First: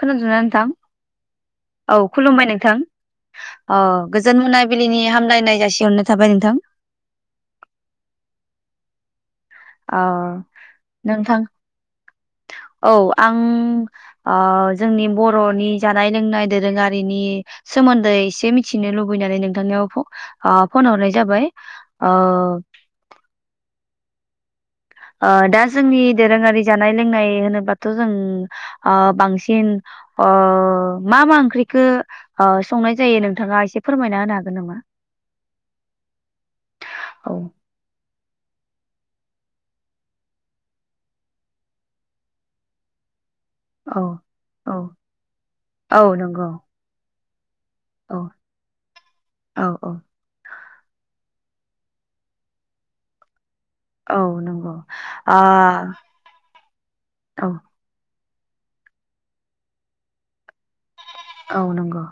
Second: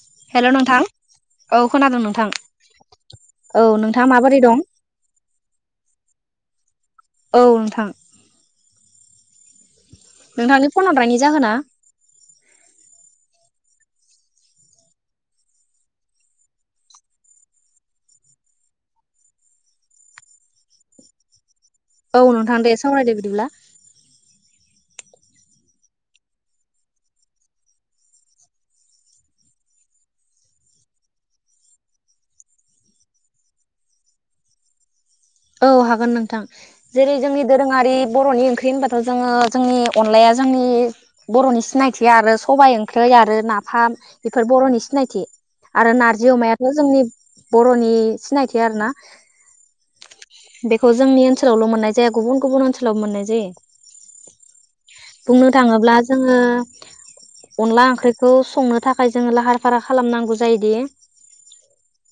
खोनादोंना नोंथां? औ खुलुमबाय नोंथां औ ओ नोंथाङा माबोरै गोजोन दं? मोनाबिलिनि हामलायनाय जासिहरनाय थाबाय नोंथां। औ नोंथां। औ नोंथांनि फन हरनायनि नोंथां जाहोना औ आं ओ जोंनि बर'नि जानाय लोंनाय दोरोङारिनि सोमोन्दै एसे मिथिनो लुबैनानै नोंथांनियाव फ ओ फन हरनाय जाबाय। ओ औ नोंथां दे सावरायदो बिदिब्ला दा जोंनि दोरोङारि जानाय लोंनाय होनोबाथ' जों बांसिन अ मा -मा ओंख्रिखौ ओ संनाय जायो नोंथाङा एसे फोरमायना होनो हागोन नामा औ हागोन नोंथां जेरै औ जोंनि दोरोङारि बर'नि ओंख्रि होनबाथ' जोङो जोंनि अनलाया जोंनि बर'नि सिनायथि आरो सबाइ ओंख्रि आरो नाफाम औ बेफोर औ बर'नि सिनायथि आरो औ नारजि नंगौ अमायाथ जोंनि बर'नि औ सिनायथि आरो ना? औ औ बेखौ जोंनि ओनसोलावल' मोन्नाय जाया गुबुन -गुबुन ओनसोलाव मोननाय जायो औ नंगौ ओ बुंनो थाङोब्ला जोङो औ अनला ओंख्रै खौ संनो थाखाय जोङो लाहार फाहार खालामनांगौ जायो औ नंगौ।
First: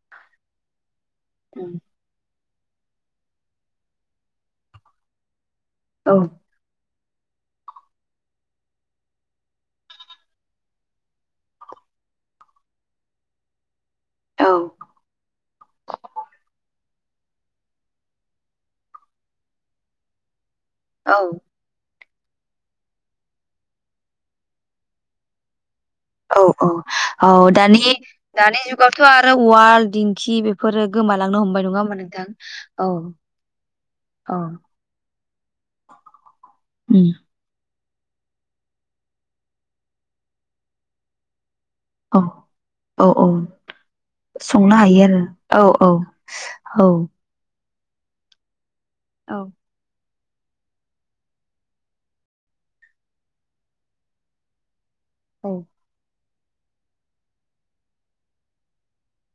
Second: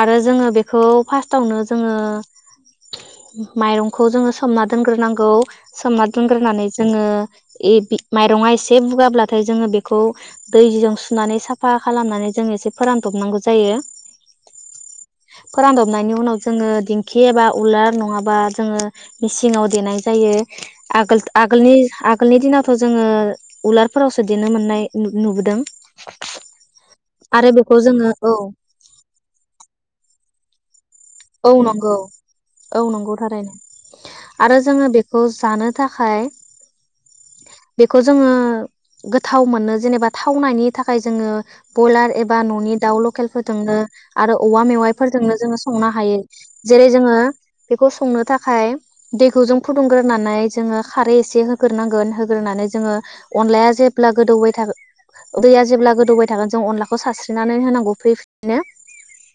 आरो जोङो बेखौ फास्टावनो उम जोङो। माइरंखौ जोङो सोमना दोनग्रोनांगौ सोमना औ दोनग्रोनानै जोङो [unintelligible] माइरंङा एसे बुगाब्लाथाय जोङो बेखौ दैजों सुनानै साफा खालामनानै जोङो एसे फोरानदबनांगौ जायो औ फोरानदबनायनि उनाव जोङो दिं खि एबा उलार नङाबा जोङो मेचिनाव देनाय जायो। औ आगोल आगोलनि आ आगोलनि दिनावथ' जोङो उलारफोरावसो देनो मोननाय नु-नुबोदों। औ औ औ दानि जोङो औ दानि जुगावथ' आरो उवाल दिं खि बेफोरो गोमालांनो औ हमबाय नङा नंगौ होमबा नोंथां औ नंगौ थारैनो औ आरो जोङो बेखौ जानो थाखाय उम बेखौ जोङो गोथाव मोनो जेनेबा थावनायनि थाखाय जोङो बयलार औ एबा न'नि दाउ औ औ लकेल फोरजोंनो आरो औवा संनो हायो मेवाइफोरजोंनो जोङो आरो औ संना हायो औ जेरै जोङो बेखौ संनो थाखाय औ दैखौ जों फुदुं ग्रो होननानै जोङो खारै एसे होग्रोनांगोन होग्रोनानै जोङो अनलाया जेब्ला गोदौबाय थागोन औ दैया जेब्ला गोदौबाय थागोन जों अनलाखौ सारस्रिनानै होनांगौ फ्रि फ्रिनो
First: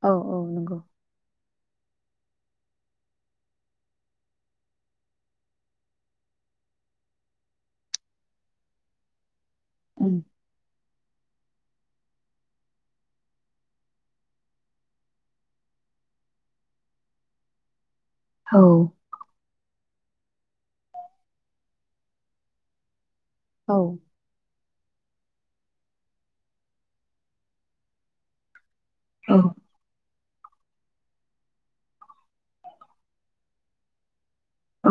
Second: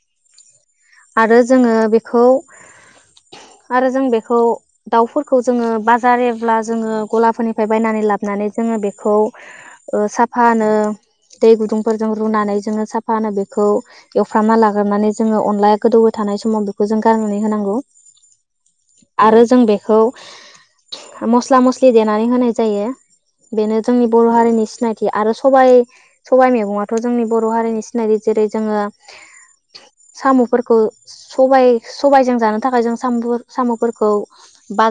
औ -औ नंगौ आरो जोङो बेखौ आरो जों बेखौ दाउफोरखौ जोङो बाजारब्ला जोङो गलाफोरनिफ्राय बायनानै लाबोनानै जोङो बेखौ ओ उम साफानो दै गुदुंफोरजों रुनानै जोङो साफानो बेखौ एवफ्रामना लाग्रोनानै जोङो अनलाया गोदौबाय थानाय समाव बेखौ जों गारनानै होनांगौ औ आरो जों बे खौ मस्ला मस्लि देनानै होनाय जायो औ बेनो जोंनि बर' हारिनि सि सिनायथि आरो सबाइ सबाइ मैगङाथ'जोंनि बर'हारिनि सिनायथि जेरै जोङो औ। सामु फोरखौ स सबायजों जानो थाखाय जों साम सामफोरखौ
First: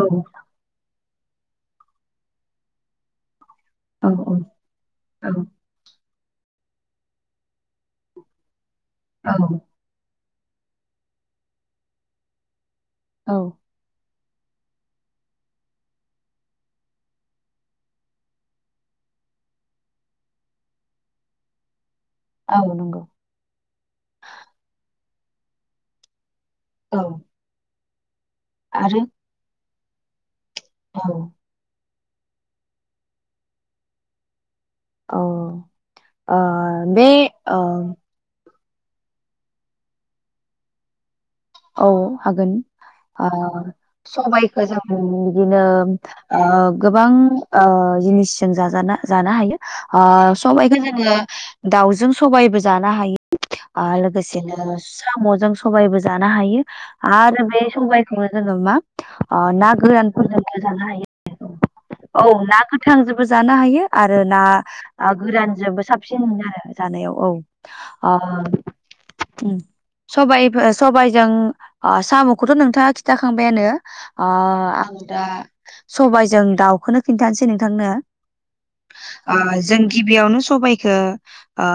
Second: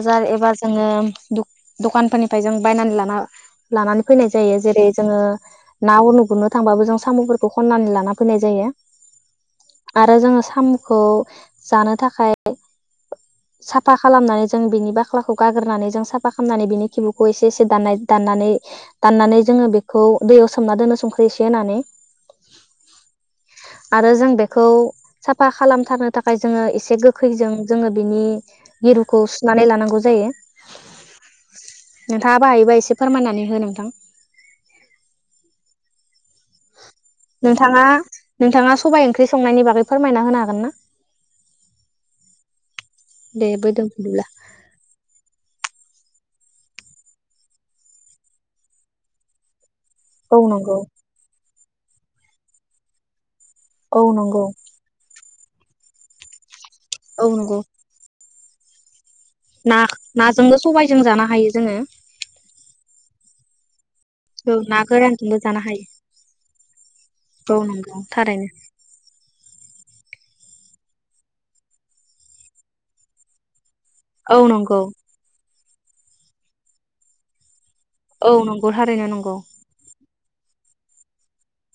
औ एबार जोंङो द दखानफोरनिफ्राय जों बायनानै लाना लानानै फैनाय जायो जेरै जोंङो औ ना गुरनो थांबाबो जों साम'फोरखौ खन्नानै लाना फैनाय जायो। औ। आरो जोंङो सामुखौ जानो थाखाय औ साफा। खालामनानै जों बिनि बाख्लाखौ गागोरनानै जों साफा बिनि खिबुखौ एसे एसे दाननाय दाननानै दाननानै जोङो बेखौ दैयाव सोमना दोननो संख्रि एसे होनानै। औ नंगौ आरो जों बेखौ साफा खालामथारनो थाखा फाय जोङो एसे औ गोखैजों जोङो बिनि मिरुखौ सुनानै लानांगौ नांगौ जायो औ। नोंथाङा बाहायोबा एसे फोरमायनानै हो नोंथां औ। ओ बे ओ नोंथाङा नोंथाङा सबाइ ओंख्रि संनायनि बागै फोरमायना होनो हागोन ना? औ हागोन ओ दे बै दोनथ'दिब्ला सबायखौ जों बिदिनो ओ गोबां ओ जिनिस जों जाजा जानो हायो अ औ सबायखो नंगौ जोङो दाउजों सबायबो जानो हायो आरो औ नंगौ लोगोसेनो साम'जों सबायबो जानो हायो औ आरो बे नंगौ सबायखौ जोंङो मा अ ना गोरानफोरजोंनो जानो हायो औ ना गोथां जों बो जानो हायो। आरो ना औ आ जानो गोरानजोंबो हायो साबसिन मोनो आरो जानायाव औओ औ नंगौ थारैनो ओम सबाइ। सबायाइजों ओ साम'खौथ' नोंथाङा खिथाखांबायानो। अ औ नंगौ आं दा सबाय जों दाउखौनो खिन्थानोसै नों औ नंगौ थारैनो नंगौ। जों गिबियावनो सबाइखौ ओ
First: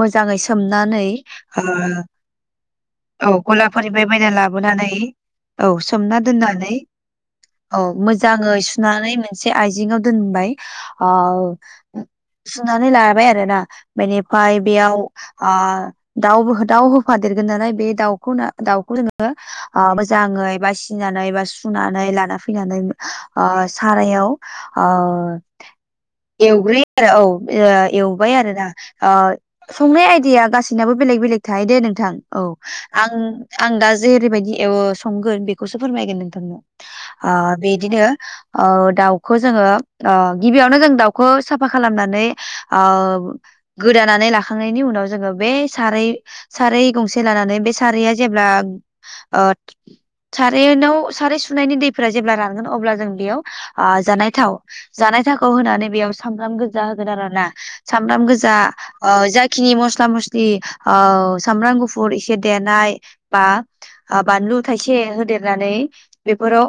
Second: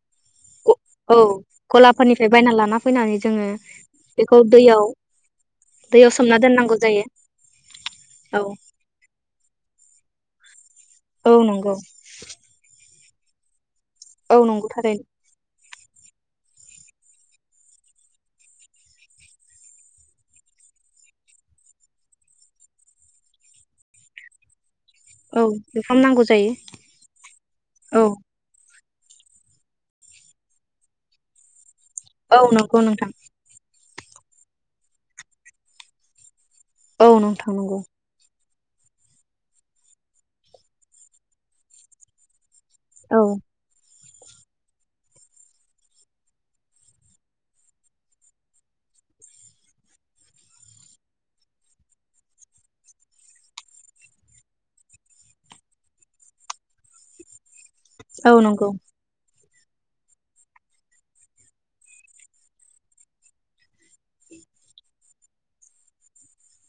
मोजाङै सोमनानै औ ओ। गलाफोरनिफ्राय बायना लाना फैनानै औ जोङो गलाफोरनिफ्राय बायना बेखौ दैयाव लाबोनानै औ दैयाव सोमना दोननानै दोननांगौ जायो औ औ मोजाङै सुनानै मोनसे आइजे ङाव दोनबाय। औ ओ नंगौ सुनानै ला बाय आरो ना औ बेनिफ्राय नंगौ बेयाव थारैनो ओ दाउ दाउ होफादेर [unintelligible] नालाय बे दाउखौनो दाउखौ जोङो ओ मोजाङै बासिनानै बा सुनानै लाना फैनानै ओ सारायाव ओ औ जुखाम नांगौ जायो एवग्रोयो आरो औ ओ औ एवबाय आरोना। ओ संनाय आयदिया आ गासिनाबो बेलेग बेलेग थायो दे नोंथां। औ नंगौ नोंथां आं आं दा जरैब बायदि एवो संगोन बेखौसो फोरमायगोन नोंथांनो। औ आ नोंथां नंगौ बिदिनो ओ दाउखौ जोङो ओ गिबियावनो जों दाउखौ साफा खालामनानै ओ। औ गोदानानै लाखांनायनि उनाव जोङो बे साराय साराय गंसे जे लानानै बे साराया जेब्ला ओ सारायनाव साराय सुनायनि दैफोरा जेब्ला रानगोन अब्ला जों बेयाव ओ जानाय थाव जानाय थावखौ होनानै बेयाव सामब्राम गोजा होगोन आरोना। साम्राम औ गोजा नंगौ ओ जा खि मस्ला-मस्लि औ सामब्राम गु फुर एसे देनाय बा ओ बानलु थाइसे होदेरनानै बेफोराव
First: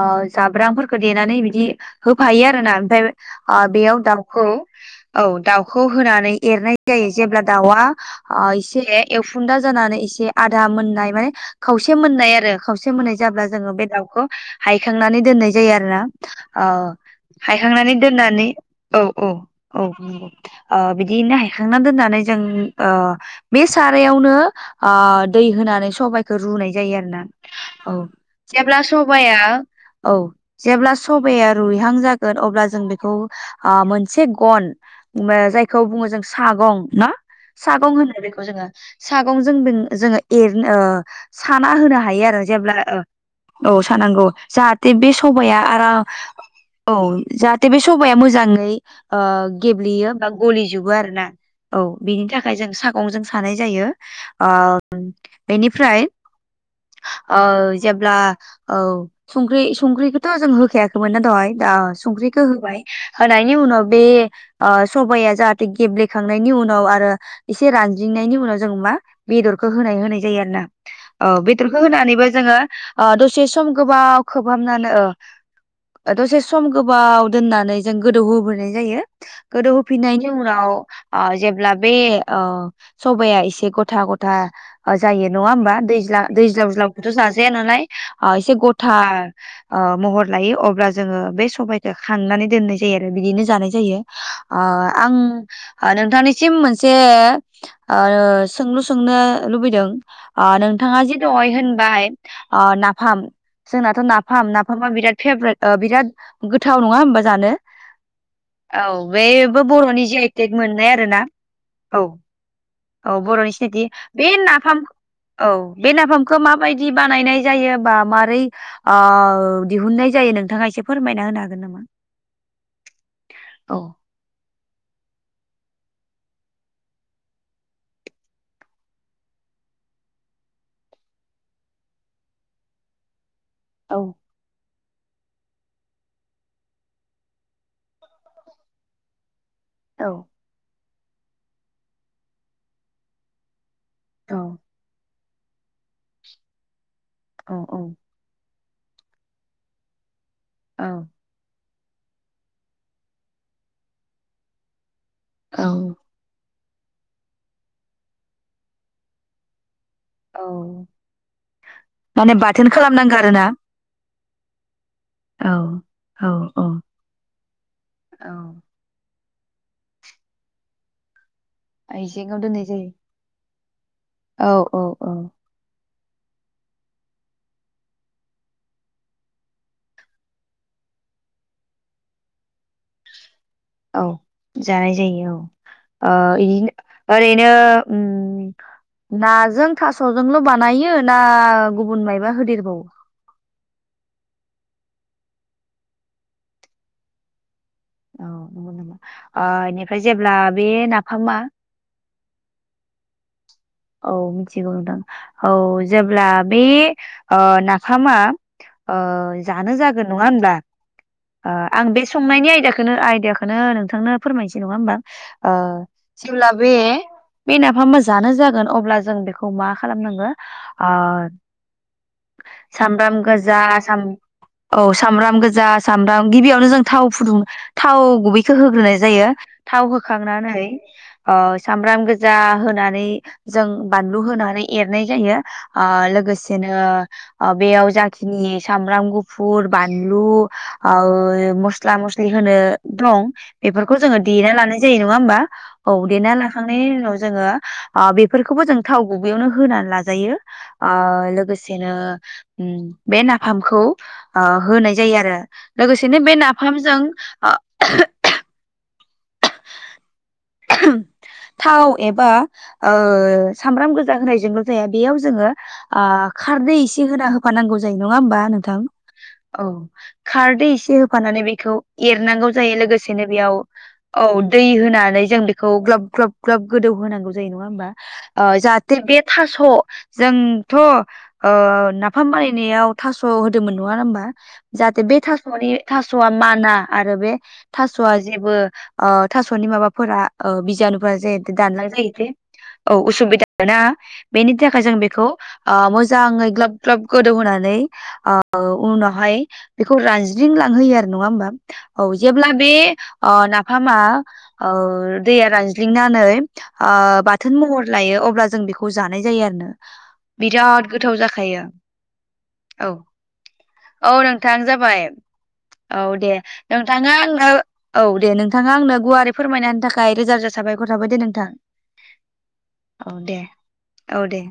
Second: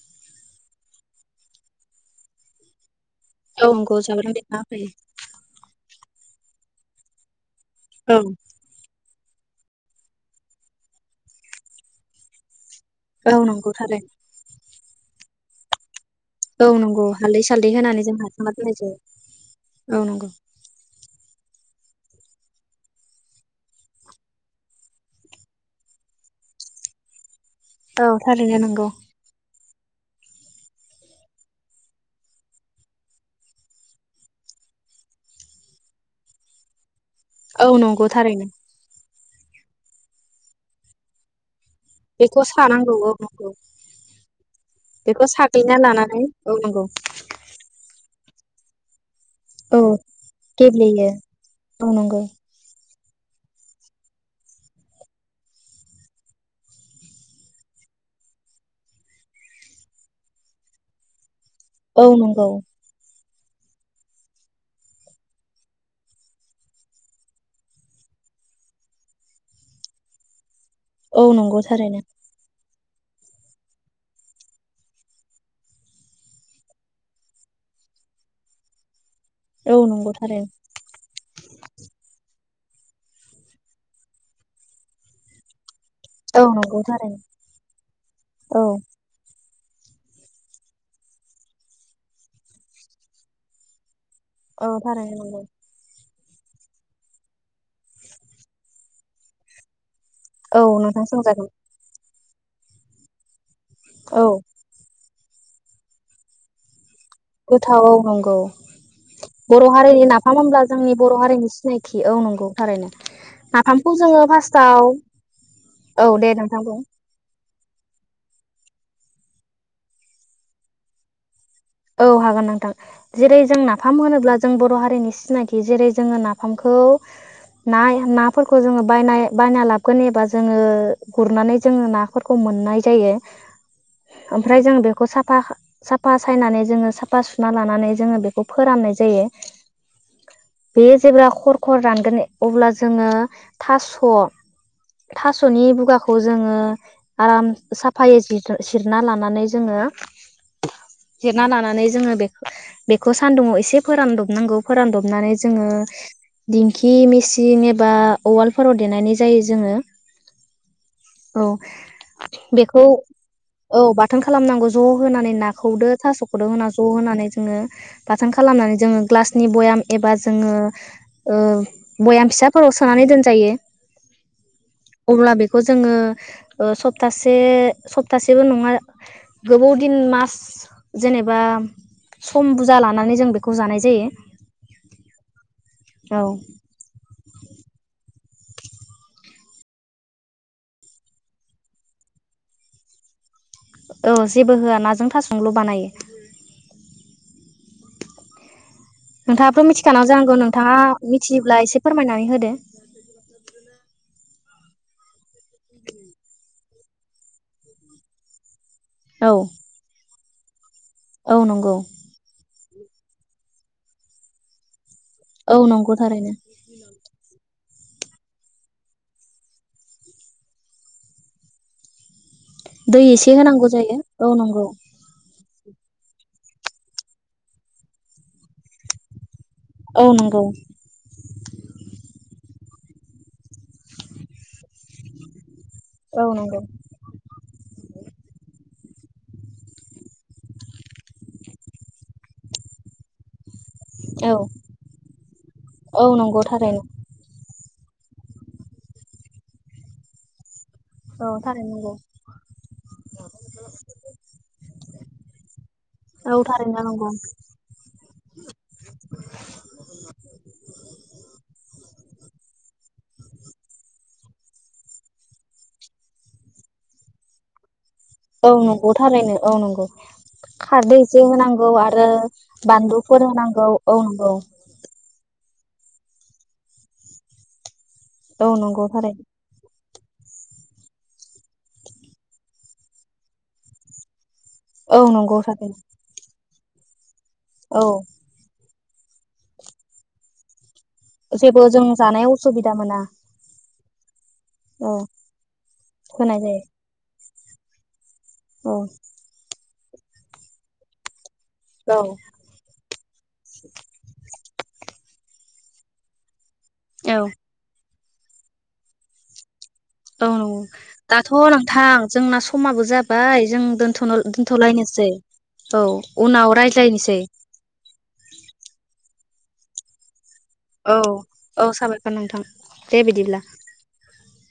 ओ जाब्रांफोरखौ देनानै बिदि होफायो आरोना ओमफ्राय ओ औ नंगौ बेयाव जाब्रां दाउखौ देना होफायो औ दाउ खौ होनानै एरनाय जायो, जेब्ला दाउआ औ ओ एसे ए-एवखुन्दा जानानै एसे आदा मोननाय माने खावसे मोननाय आरो। खावसे मोननाय औ जाब्ला नंगौ जोङो बे थारै दाउखौ हायखांनानै दोननाय जायो आरो ना? ओ औ नंगौ हालदै सालदै हायखांनानै होनानै जों दोननानै हाथुमना दोननाय जायो औ औ औ नंगौ ओ बिदि बिनो हायखांनानै दोननानै जों ओ बे सारायावनो ओ दै होनानै सबाइखौ रुनाय जायो आरो ना। औ थारैनो जेब्ला नंगौ सबाया औ जेब्ला सबाया रुइहां जागोन अब्ला जों बेखौ आ मोनसे गन जायखौ बुङो जों सागं ना औ सागं नंगौ होनो थारै। बेखौ जोङो सागंजों [unintelligible] जोङो एर नो साना होनो हायो आरो बेखौ जेब्ला सानांगौ औ नंगौ ओ औ सानांगौ जाहाथे बे बेखौ सबाया साग्लिना आराम लानानै नंगौ औ जाहाथे बे सबाया मोजां [unintelligible] ओ औ गेब्लेयो बा गलिजोबो गेब्लेयो आरो ना औ बिनि थाखाय जों सा गंजों सानाय जायो ओ बेनिफ्राय ओ जेब्ला औ संख्रि संख्रिखौथ' जों होखाया खैमोनना दहाय दा औ संख्रिखो नंगौ होबाय । होनायनि उनाव बे ओ सबाया जाहाथे गेब्लेखांनायनि उनाव आरो एसे रानज्रिंनायनि उनाव जों मा बेदरखौ होनाय होनाय जायो आरो ना। औ नंगौ बेदरखौ थारैनो होनानैबो जोङो ओ दसे सम गोबाव खोबहाबनानै ओ ओ दसे सम गोबाव दोननानै जों गोदौ होबावनाय जायो। गोदौ औ नंगौ होफिननायनि थारैनो उनाव आ जेब्ला बे अ सबाया एसे गथा गथा ओ जायो नङा होमबा दै औ दैज्लाव नंगौ ज्लावखौथ' थारैनो जाजाया नालाय एसे औ गथा ओ महर लायो अब्ला जोङो बे सबाइखो खांनानै दोननाय जायो आरो बिदिनो जानाय जायो। अ औ आं थारैनो नंगौ ओ नोंथांनि [unintelligible] जे ओ सोंलु सोंनो लुबैदों अ औ नोंथाङा नोंथां जे सोंजागोन दहाय होनबाय अ नाफाम जोंनाथ' औ नाफाम नाफामा बिराद फेभ्रेट ओ बिराद गोथाव नङा होम गोथाव नंगौ बेबो बर' बर'नि हारिनि जि आइ नाफाम टेक होनब्ला मोननाय जोंनि आरोना बर' हारिनि सि औ औ बर'नि सिनायथि नाफामखौ जोङो बे नाफाम फार्स्टआव औ बे औ दे नाफामखौ नोंथां बुं माबायदि बानायनाय जायोबा मारै ओ दिहुननाय जायो नोंथाङा एसे फोरमायना होनो हागोन। नामा? औ हागोन नोंथां जेरै जों औ नाफाम होनोब्ला जों बर' बर' हारिनि सिनायथि जेरै जोङो नाफामखौ नाय नाफोरखौ जोङो बायनाय बायना लाबगोन एबा जोङो गुरनानै जोङो नाफोरखौ मोननाय जायो। औ ओमफ्राय जों बे ा साफा [unintelligible] फायनानै जोंङो साफा सुना लानानै जोंङो बेखौ फोराननाय जायो। औ बे जेब्ला खर खर रानगोन अब्ला जोङो थास' औ थास'नि बुगाखौ जोङो आराम औ साफायै जि सेबना लानानै जोङो औ जिरना लानानै जोङो बे बेखौ सान्दुुङाव एसे फोरानदबनांगौ फोरानदब माने जोङो औ दिंखि मेसिन एबा उवालफोराव देनानै जायो जोङो। औ औ माने बाथोन बेखौ खालामनांगौ आरोना? औ बाथोन खालामनांगौ ज' होनानै नाखौ दो औ थास'खदो होना औ ज' होनानै जोङो बाथोन औ खालामनानै जोङो ग्लासनि बयाम एबा जोङो ओ बयाम आइजेंआव दोननाय फिसाफोराव जायो सोनानै दोनजायो । औ औ औ अब्ला बेखौ जोङो ओ सप्तासे सप्तासेबो नङा गोबाव दिन मास जेनेबा सम बुजा लानानै जों बे औ जानाय जायो औ ओ बिदिनो ओरैनो ओम नाजों थास'जोंल' बानायो ना गुबुन मायबा होदेरबावो? औ जेबो होआ नाजों थास'जोंल' बानायो। औ नंगौ नामा? ओ नोंथाङाथ' इनिफ्राय मिथिखानांगौ जेब्ला जानांगौ बे नोंथाङा नाफामा मिथियोब्ला एसे फोरमायनानै होदो औ मिथिगौ नोंथां औ जेब्ला बे ओ नाफामा ओ औ जानो जागोन नङा होमबा? औ आ नंगौ आं बे संनायनि आयदा खौनो आयदिया खौनो नोंथांनो फोरमायनोसै नंङा होमबा? आ औ नंगौ थारैनो जेब्ला बे बे नाफामा जानो जागोन अब्ला जों बेखौ मा खालामनांगौ आ दै सामब्राम एसे गोजा होनांगौ जायो साम औ नंगौ औ सामब्राम गोजा जास सामब्राम गिबियावनो जों थाव फुदुं थाव गुबैखौ होग्रोनाय जायो। थाव औ नंगौ होखांनानै सामब्राम गोजा होन। होनानै जों बानलु होनानै एरनाय जायो। आ औ नंगौ लोगोसेनो ओ बेयाव जाखिनि सामब्राम गुफुर बानलु आ मस्ला मस्लि होनो दं। बेफोरखौ जोङो औ देना लानाय जायो नङा होमबा औ देना नंगौ थारैनो लाखांनायनि उनाव जोङो आ बेफोरखौबो जों थाव गुबैयावनो होना लाजायो। आ औ थारैनो लोगोसेनो नंगौ बे नाफामखौ आ होनाय दे आरो। लोगोसेनो बे औ थारैनो नाफामजों नंगौ ओ [inaudible] थाव एबा सामब्राम गोजा होनायजोंल' जाया बेयाव जोङो खारदै एसे होना होफानांगौ। जायो नङा होनबा औ नोंथां नंगौ थारैनो औ नंगौ खारदै एसे होफानानै बेखौ एरनांगौ जायो बानलुफोर लोगोसेनो बेयाव होनांगौ औ नंगौ दै होनानै जों बेखौ ग्लाब ग्लाब ग्लाब गोदौ होनांगौ जायो नङा औ होमबा। नंगौ जाहाथे बे थारैनो थास'। जोंथ' नाफाम बानायनायाव थास' होदोंमोन नङा होमबा। जाहाथे औ बे नंगौ थास'नि थारैनो थास'आ मान ना आरो बे। औ थास'आ जेबो थास'नि माबा। फोरा बिजानु फोरा जाहाथे जेबो जों दानलाय लायो जानायाव दे उसुबिदा मोना औ असुबिदा ना। [inaudible] बेनि थाखाय जों औ बेखौ होनाय मोजाङै जायो ग्लाब ग्लाब गोदौ होनानै आ औ उनावहाय बेखौ रानज्रिं लांहोयो आरो नङा होमबा। औ जेब्ला बे ओ नाफामा औ दैया रानज्लिंनानै आ औ बाथोन महर लायो अब्ला जों बेखौ जानाय जायो आरोनो। औ नंगौ दाथ' नोंथां जोंना समाबो औ जाबाय जों दोनथ' औ नोंथां जाबाय दोन्थ'लायनोसै औ दे उनाव नोंथाङा रायज्लायनोसै [unintelligible] फोरमायनाननि थाखाय रोजा रोजा साबायखर औ थाबाय दे नोंथां औ साबायखर नोंथां दे बिदिब्ला औ दे